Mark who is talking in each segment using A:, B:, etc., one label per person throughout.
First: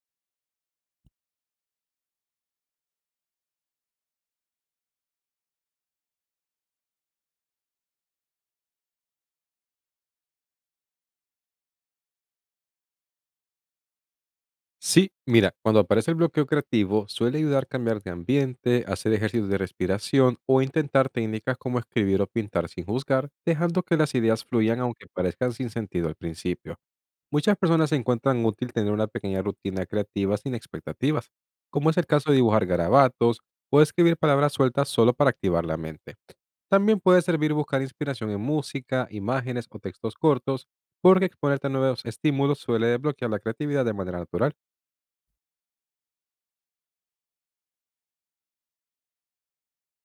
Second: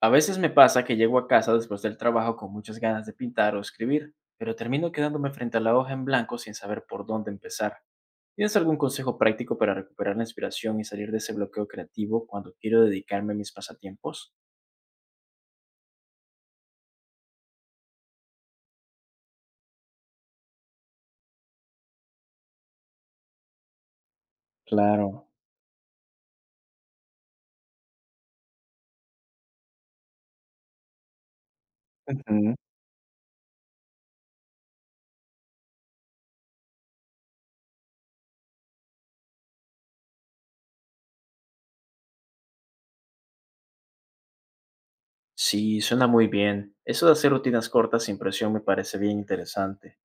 A: A veces me pasa que llego a casa después del trabajo con muchas ganas de pintar o escribir, pero termino quedándome frente a la hoja en blanco sin saber por dónde empezar. ¿Tienes algún consejo práctico para recuperar la inspiración y salir de ese bloqueo creativo cuando quiero dedicarme a mis pasatiempos?
B: Sí, mira, cuando aparece el bloqueo creativo, suele ayudar a cambiar de ambiente, hacer ejercicios de respiración o intentar técnicas como escribir o pintar sin juzgar, dejando que las ideas fluyan aunque
A: Claro.
B: parezcan sin sentido al principio. Muchas personas encuentran útil tener una pequeña rutina creativa sin expectativas, como es el caso de
A: Ujú.
B: dibujar garabatos o escribir palabras sueltas solo para activar la mente. También puede servir buscar inspiración en música, imágenes o textos cortos, porque exponerte a nuevos estímulos suele desbloquear la creatividad de manera natural.
A: Sí, suena muy bien. Eso de hacer rutinas cortas sin presión me parece bien interesante.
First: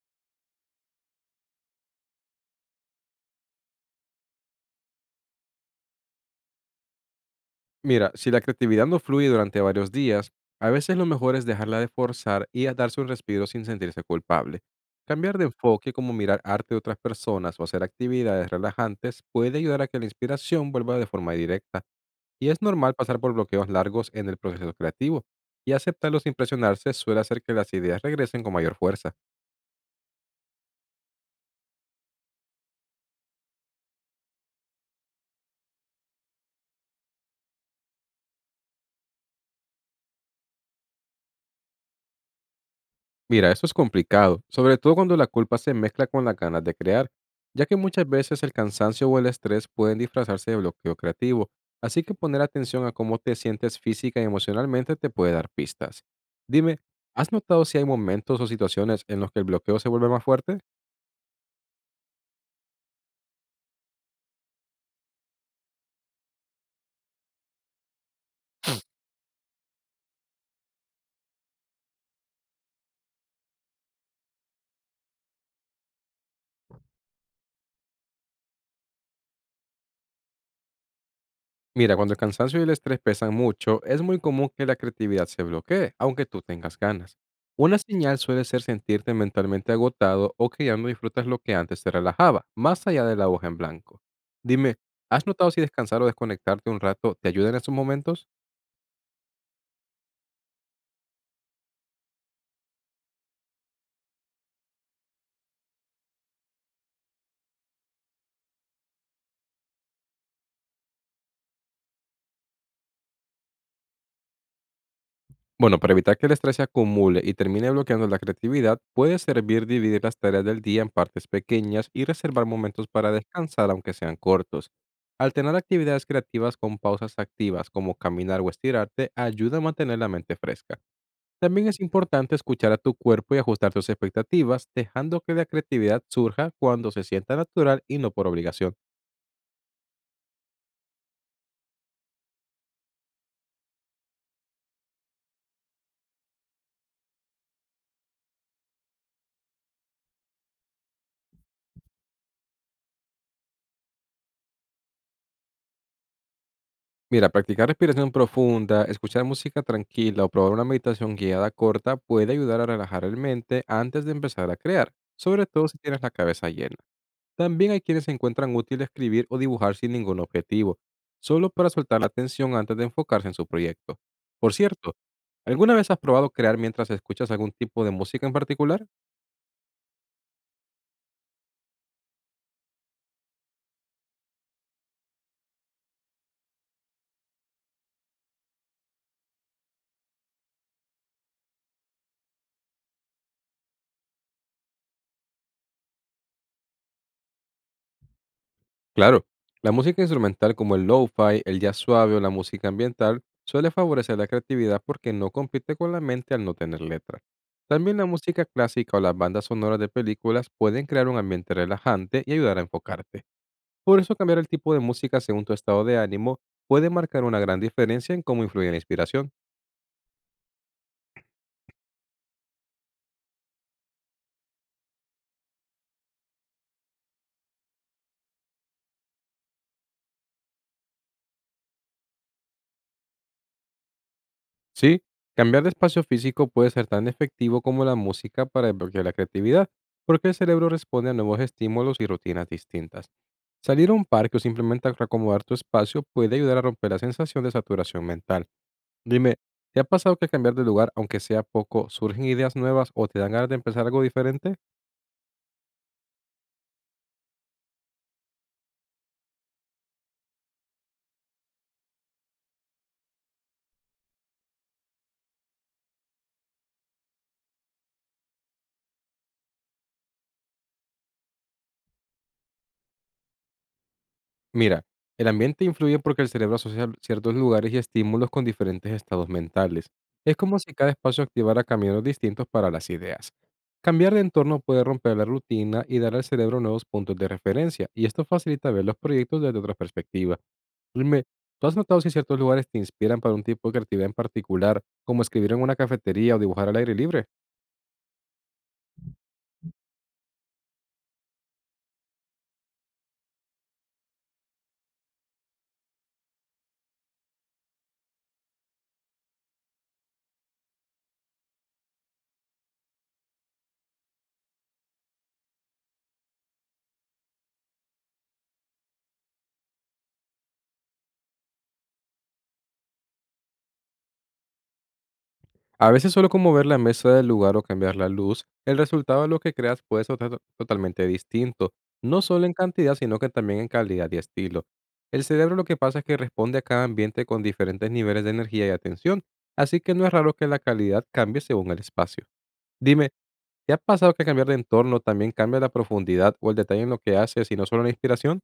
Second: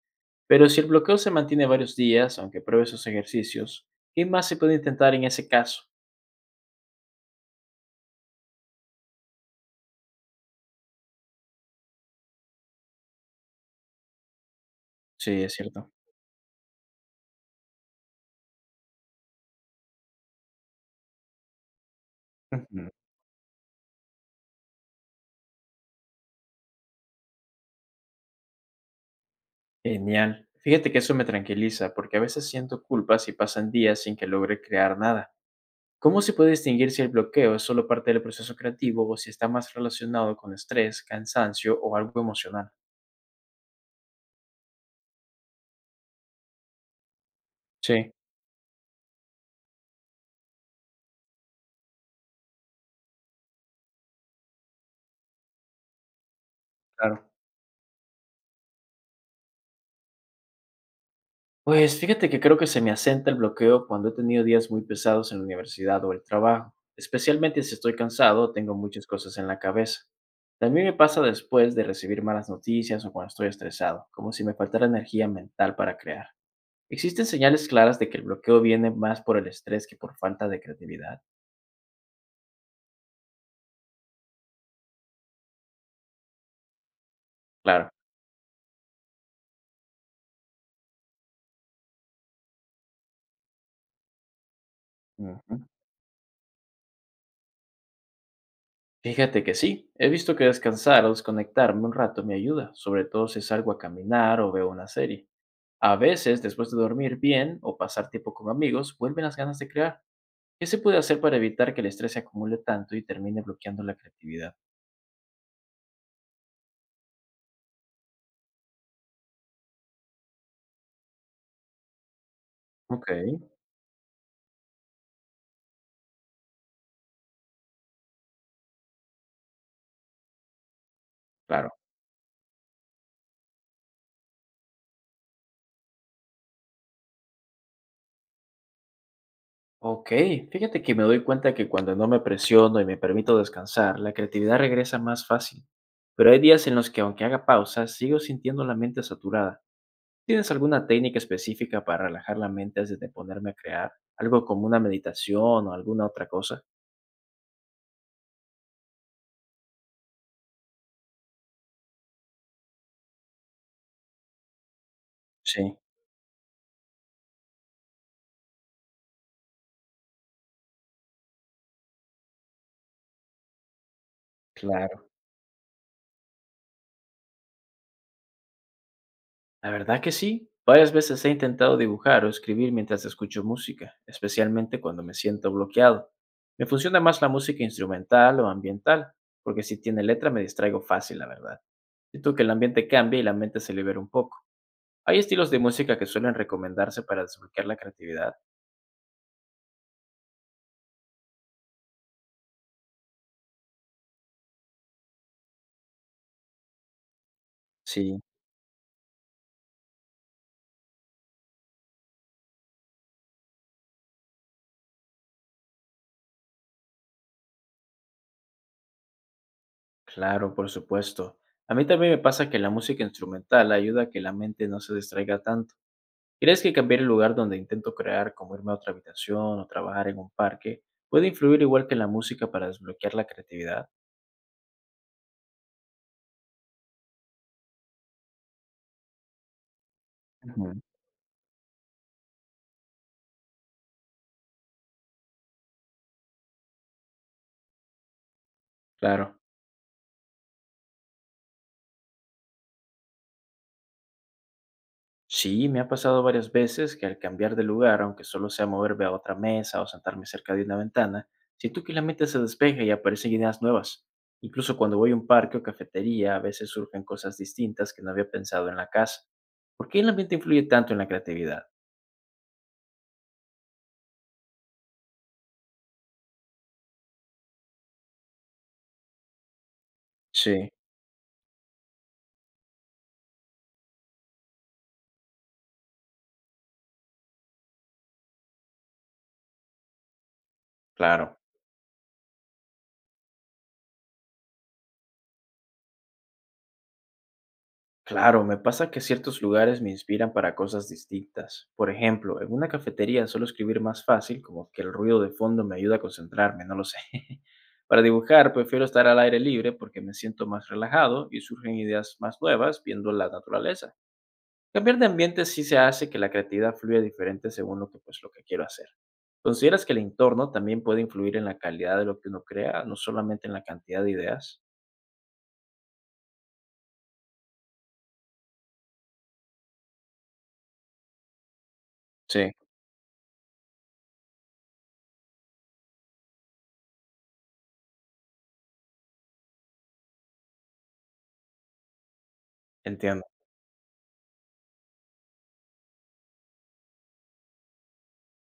A: Pero si el bloqueo se mantiene varios días, aunque pruebe esos ejercicios, ¿qué más se puede intentar en ese caso?
B: Mira, si la creatividad no fluye durante varios días, a veces lo mejor es dejarla de forzar y a darse un respiro sin sentirse culpable. Cambiar
A: Sí,
B: de
A: es cierto.
B: enfoque como mirar arte de otras personas o hacer actividades relajantes puede ayudar a que la inspiración vuelva de forma directa y es
A: Ujú.
B: normal pasar por bloqueos largos en el proceso creativo y aceptarlo sin presionarse suele hacer que las ideas regresen con mayor fuerza.
A: Genial. Fíjate que eso me tranquiliza, porque a veces siento culpa si pasan días sin que logre crear nada. ¿Cómo se puede distinguir si el bloqueo es solo parte del proceso creativo o si está más relacionado con estrés, cansancio o algo emocional?
B: Mira, eso es complicado, sobre todo cuando la culpa se mezcla con las ganas de crear, ya que muchas
A: Sí,
B: veces el cansancio o el estrés pueden disfrazarse de bloqueo creativo, así que poner atención a cómo te sientes física y emocionalmente te puede dar pistas. Dime,
A: claro.
B: ¿has notado si hay momentos o situaciones en los que el bloqueo se vuelve más fuerte?
A: Pues fíjate que creo que se me asenta el bloqueo cuando he tenido días muy pesados en la universidad o el trabajo, especialmente si estoy cansado o tengo muchas cosas en la cabeza. También me pasa después de recibir malas noticias o cuando estoy estresado, como si me faltara energía mental para crear. ¿Existen señales claras de que el bloqueo viene más por el estrés que por falta de creatividad?
B: Mira, cuando el cansancio y el estrés pesan mucho, es muy común que la creatividad se bloquee, aunque tú tengas ganas. Una
A: Claro.
B: señal suele ser sentirte mentalmente agotado o que ya no disfrutas lo que antes te relajaba, más allá de la hoja en blanco. Dime, ¿has notado
A: Ujú.
B: si descansar o desconectarte un rato te ayuda en esos momentos?
A: Fíjate que sí, he visto que descansar o desconectarme un rato me ayuda, sobre todo si salgo a caminar o veo una serie. A veces, después de dormir bien o pasar tiempo con amigos, vuelven las ganas de crear. ¿Qué se puede hacer para evitar que el estrés se acumule tanto y termine bloqueando la creatividad?
B: Bueno, para evitar que el estrés se acumule y termine bloqueando la creatividad, puede servir dividir las tareas del día en partes pequeñas y reservar momentos
A: Ok,
B: para descansar, aunque sean cortos. Alternar actividades creativas con pausas activas, como caminar o estirarte, ayuda a mantener la mente fresca. También
A: claro.
B: es importante escuchar a tu cuerpo y ajustar tus expectativas, dejando que la creatividad surja cuando se sienta natural y no por obligación.
A: Ok, fíjate que me doy cuenta que cuando no me presiono y me permito descansar, la creatividad regresa más fácil. Pero hay días en los que aunque haga pausas, sigo sintiendo la mente saturada. ¿Tienes alguna técnica específica para relajar la mente antes de ponerme a crear? ¿Algo como una meditación o alguna otra cosa?
B: Mira, practicar respiración profunda, escuchar música tranquila o probar una meditación guiada corta puede ayudar a relajar el mente antes de empezar a crear, sobre todo
A: Sí,
B: si tienes la cabeza llena. También hay quienes encuentran útil escribir o dibujar sin ningún objetivo, solo para soltar la tensión antes de enfocarse en su proyecto. Por cierto,
A: claro.
B: ¿alguna vez has probado crear mientras escuchas algún tipo de música en particular?
A: La verdad que sí. Varias veces he intentado dibujar o escribir mientras escucho música, especialmente cuando me siento bloqueado. Me funciona más la música instrumental o ambiental, porque si tiene letra me distraigo fácil, la verdad. Siento que el ambiente cambia y la mente se libera un poco. ¿Hay estilos de música que suelen recomendarse para desbloquear la creatividad?
B: Claro, la música instrumental como el lo-fi, el jazz suave o la música ambiental suele favorecer la creatividad porque no compite con la mente al no tener letra. También la
A: Sí,
B: música clásica o las bandas sonoras de películas pueden crear un ambiente relajante y ayudar a enfocarte. Por eso cambiar el tipo de música según tu estado de ánimo puede marcar una gran diferencia en cómo influye en la inspiración.
A: claro, por supuesto. A mí también me pasa que la música instrumental ayuda a que la mente no se distraiga tanto. ¿Crees que cambiar el lugar donde intento crear, como irme a otra habitación o trabajar en un parque, puede influir igual que en la música para desbloquear la creatividad?
B: Sí, cambiar de espacio físico puede ser tan efectivo como la música para desbloquear la creatividad, porque el cerebro
A: Ujú.
B: responde a nuevos estímulos y rutinas distintas. Salir a un parque o simplemente acomodar tu espacio puede ayudar a romper la sensación de saturación mental. Dime,
A: Claro.
B: ¿te ha pasado que cambiar de lugar, aunque sea poco, surgen ideas nuevas o te dan ganas de empezar algo diferente?
A: Sí, me ha pasado varias veces que al cambiar de lugar, aunque solo sea moverme a otra mesa o sentarme cerca de una ventana, siento que la mente se despeja y aparecen ideas nuevas. Incluso cuando voy a un parque o cafetería, a veces surgen cosas distintas que no había pensado en la casa. ¿Por qué el ambiente influye tanto en la creatividad?
B: Mira, el ambiente influye porque el cerebro asocia ciertos lugares y estímulos con diferentes estados mentales. Es como
A: Sí,
B: si cada espacio activara caminos distintos para las ideas. Cambiar de entorno puede romper la rutina y dar al cerebro nuevos puntos de referencia, y esto facilita ver los proyectos desde otra perspectiva. Dime,
A: claro.
B: ¿tú has notado si ciertos lugares te inspiran para un tipo de creatividad en particular, como escribir en una cafetería o dibujar al aire libre?
A: Claro, me pasa que ciertos lugares me inspiran para cosas distintas. Por ejemplo, en una cafetería suelo escribir más fácil, como que el ruido de fondo me ayuda a concentrarme, no lo sé. Para dibujar prefiero estar al aire libre porque me siento más relajado y surgen ideas más nuevas viendo la naturaleza. Cambiar de ambiente sí se hace que la creatividad fluya diferente según lo que quiero hacer. ¿Consideras que el entorno también puede influir en la calidad de lo que uno crea, no solamente en la cantidad de ideas?
B: A veces solo como ver la mesa del lugar o cambiar la luz, el resultado de lo que creas puede ser totalmente distinto, no solo
A: Sí,
B: en cantidad, sino que también en calidad y estilo. El cerebro lo que pasa es que responde a cada ambiente con diferentes niveles de energía y atención, así que no es raro que la calidad cambie según el espacio. Dime,
A: entiendo.
B: ¿te ha pasado que cambiar de entorno también cambia la profundidad o el detalle en lo que haces y no solo la inspiración?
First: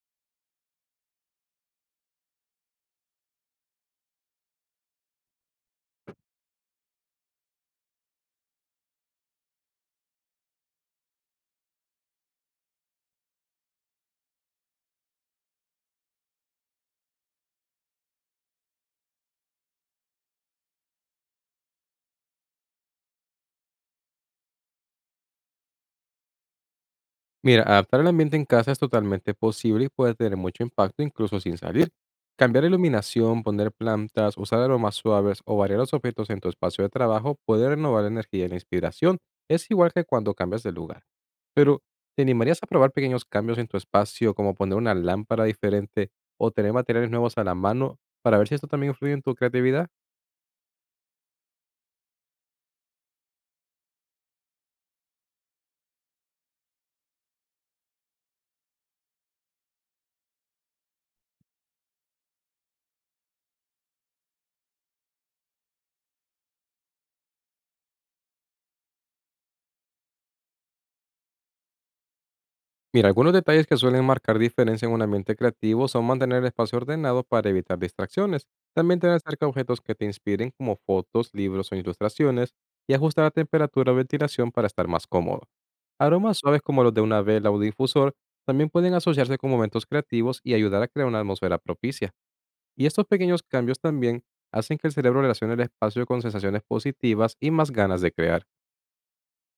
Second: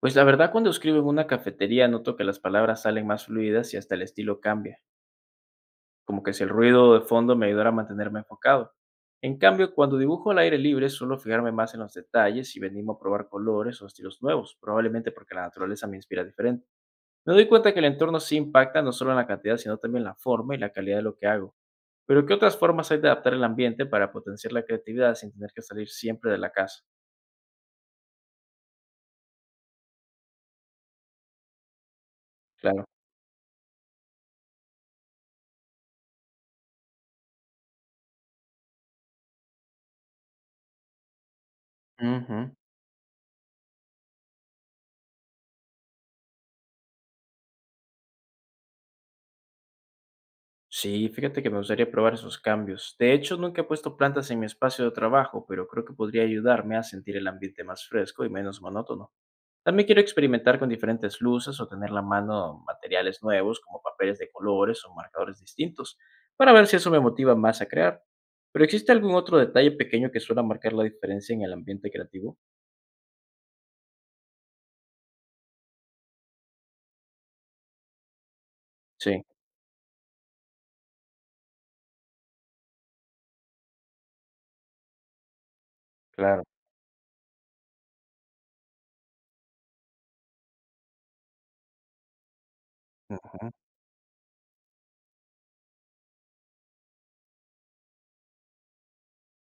A: Pues la verdad, cuando escribo en una cafetería noto que las palabras salen más fluidas y hasta el estilo cambia, como que si el ruido de fondo me ayudara a mantenerme enfocado. En cambio, cuando dibujo al aire libre suelo fijarme más en los detalles y venimos a probar colores o estilos nuevos, probablemente porque la naturaleza me inspira diferente. Me doy cuenta que el entorno sí impacta no solo en la cantidad, sino también en la forma y la calidad de lo que hago. Pero ¿qué otras formas hay de adaptar el ambiente para potenciar la creatividad sin tener que salir siempre de la casa?
B: Mira, adaptar el ambiente en casa es totalmente posible y puede tener mucho impacto incluso sin salir. Cambiar
A: Claro.
B: iluminación, poner plantas, usar aromas suaves o variar los objetos en tu espacio de trabajo puede renovar la energía y la inspiración. Es igual que cuando cambias de lugar. Pero, ¿te
A: Ujú.
B: animarías a probar pequeños cambios en tu espacio, como poner una lámpara diferente o tener materiales nuevos a la mano para ver si esto también influye en tu creatividad?
A: Sí, fíjate que me gustaría probar esos cambios. De hecho, nunca he puesto plantas en mi espacio de trabajo, pero creo que podría ayudarme a sentir el ambiente más fresco y menos monótono. También quiero experimentar con diferentes luces o tener a la mano materiales nuevos como papeles de colores o marcadores distintos para ver si eso me motiva más a crear. Pero ¿existe algún otro detalle pequeño que suele marcar la diferencia en el ambiente creativo?
B: Mira, algunos detalles que suelen marcar diferencia en un ambiente creativo son mantener el espacio ordenado para evitar distracciones, también tener
A: Sí,
B: cerca objetos que te inspiren como fotos, libros o ilustraciones y ajustar la temperatura o ventilación para estar más cómodo. Aromas
A: claro.
B: suaves como los de una vela o difusor también pueden asociarse con momentos creativos y ayudar a crear una atmósfera propicia. Y estos pequeños cambios también hacen que el cerebro relacione el espacio con sensaciones positivas y más ganas de crear.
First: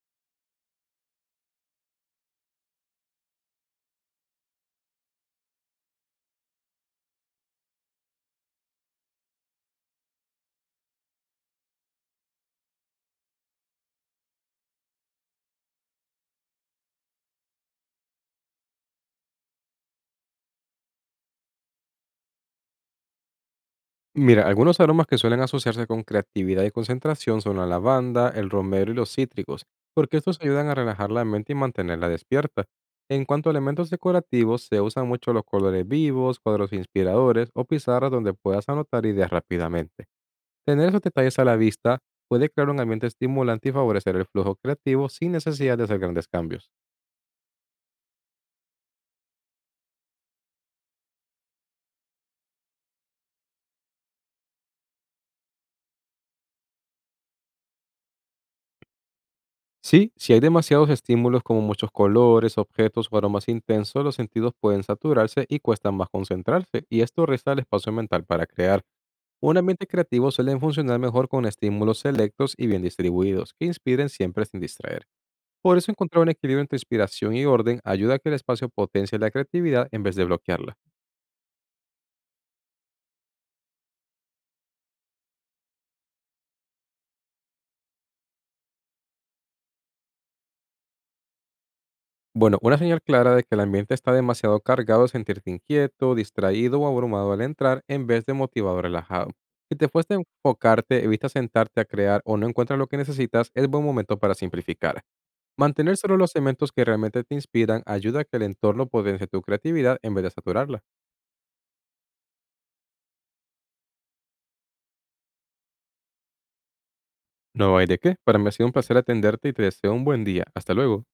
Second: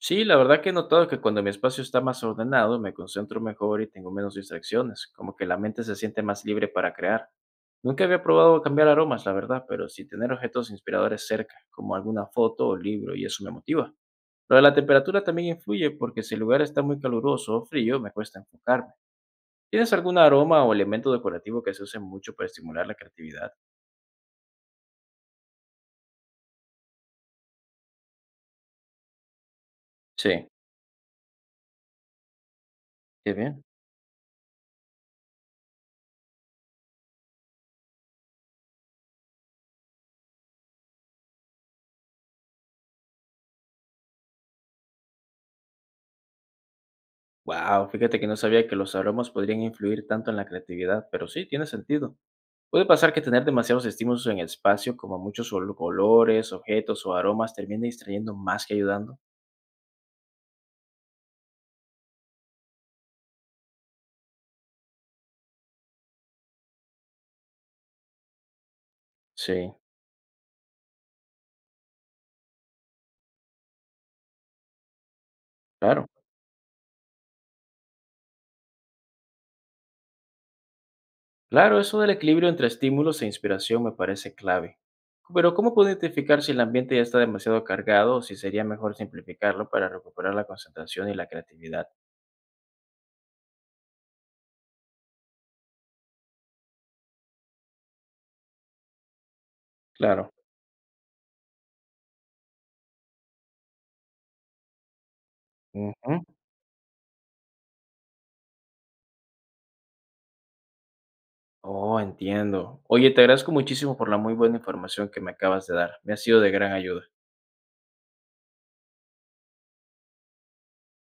A: Sí, la verdad que he notado que cuando mi espacio está más ordenado, me concentro mejor y tengo menos distracciones, como que la mente se siente más libre para crear. Nunca había probado cambiar aromas, la verdad, pero sí tener objetos inspiradores cerca, como alguna foto o libro, y eso me motiva. Lo de la temperatura también influye porque si el lugar está muy caluroso o frío, me cuesta enfocarme. ¿Tienes algún aroma o elemento decorativo que se use mucho para estimular la creatividad?
B: Mira, algunos aromas que suelen asociarse con creatividad y concentración son la lavanda, el romero y los cítricos, porque estos
A: Sí,
B: ayudan a relajar la mente y mantenerla despierta. En
A: qué
B: cuanto a
A: bien.
B: elementos decorativos, se usan mucho los colores vivos, cuadros inspiradores o pizarras donde puedas anotar ideas rápidamente. Tener esos detalles a la vista puede crear un ambiente estimulante y favorecer el flujo creativo sin necesidad de hacer grandes cambios.
A: Wow, fíjate que no sabía que los aromas podrían influir tanto en la creatividad, pero sí, tiene sentido. Puede pasar que tener demasiados estímulos en el espacio, como muchos colores, objetos o aromas, termine distrayendo más que ayudando.
B: Sí, si hay demasiados estímulos como muchos colores, objetos o aromas intensos, los sentidos pueden saturarse y cuesta más concentrarse, y esto resta el espacio mental para crear. Un
A: Sí,
B: ambiente creativo suele funcionar mejor con estímulos selectos y bien distribuidos, que inspiren siempre sin distraer. Por eso
A: claro.
B: encontrar un equilibrio entre inspiración y orden ayuda a que el espacio potencie la creatividad en vez de bloquearla.
A: Claro, eso del equilibrio entre estímulos e inspiración me parece clave. Pero ¿cómo puedo identificar si el ambiente ya está demasiado cargado o si sería mejor simplificarlo para recuperar la concentración y la creatividad?
B: Bueno, una señal clara de que el ambiente está demasiado cargado es sentirte inquieto, distraído o abrumado al entrar en vez de motivado o relajado. Si te fuiste a
A: Claro.
B: enfocarte, evitas sentarte a crear o no encuentras lo que necesitas, es buen momento para simplificar. Mantener solo
A: Ujú.
B: los elementos que realmente te inspiran ayuda a que el entorno potencie tu creatividad en vez de saturarla.
A: Oh, entiendo. Oye, te agradezco muchísimo por la muy buena información que me acabas de dar. Me ha sido de gran ayuda.
B: No hay de qué. Para mí ha sido un placer atenderte y te deseo un buen día. Hasta luego.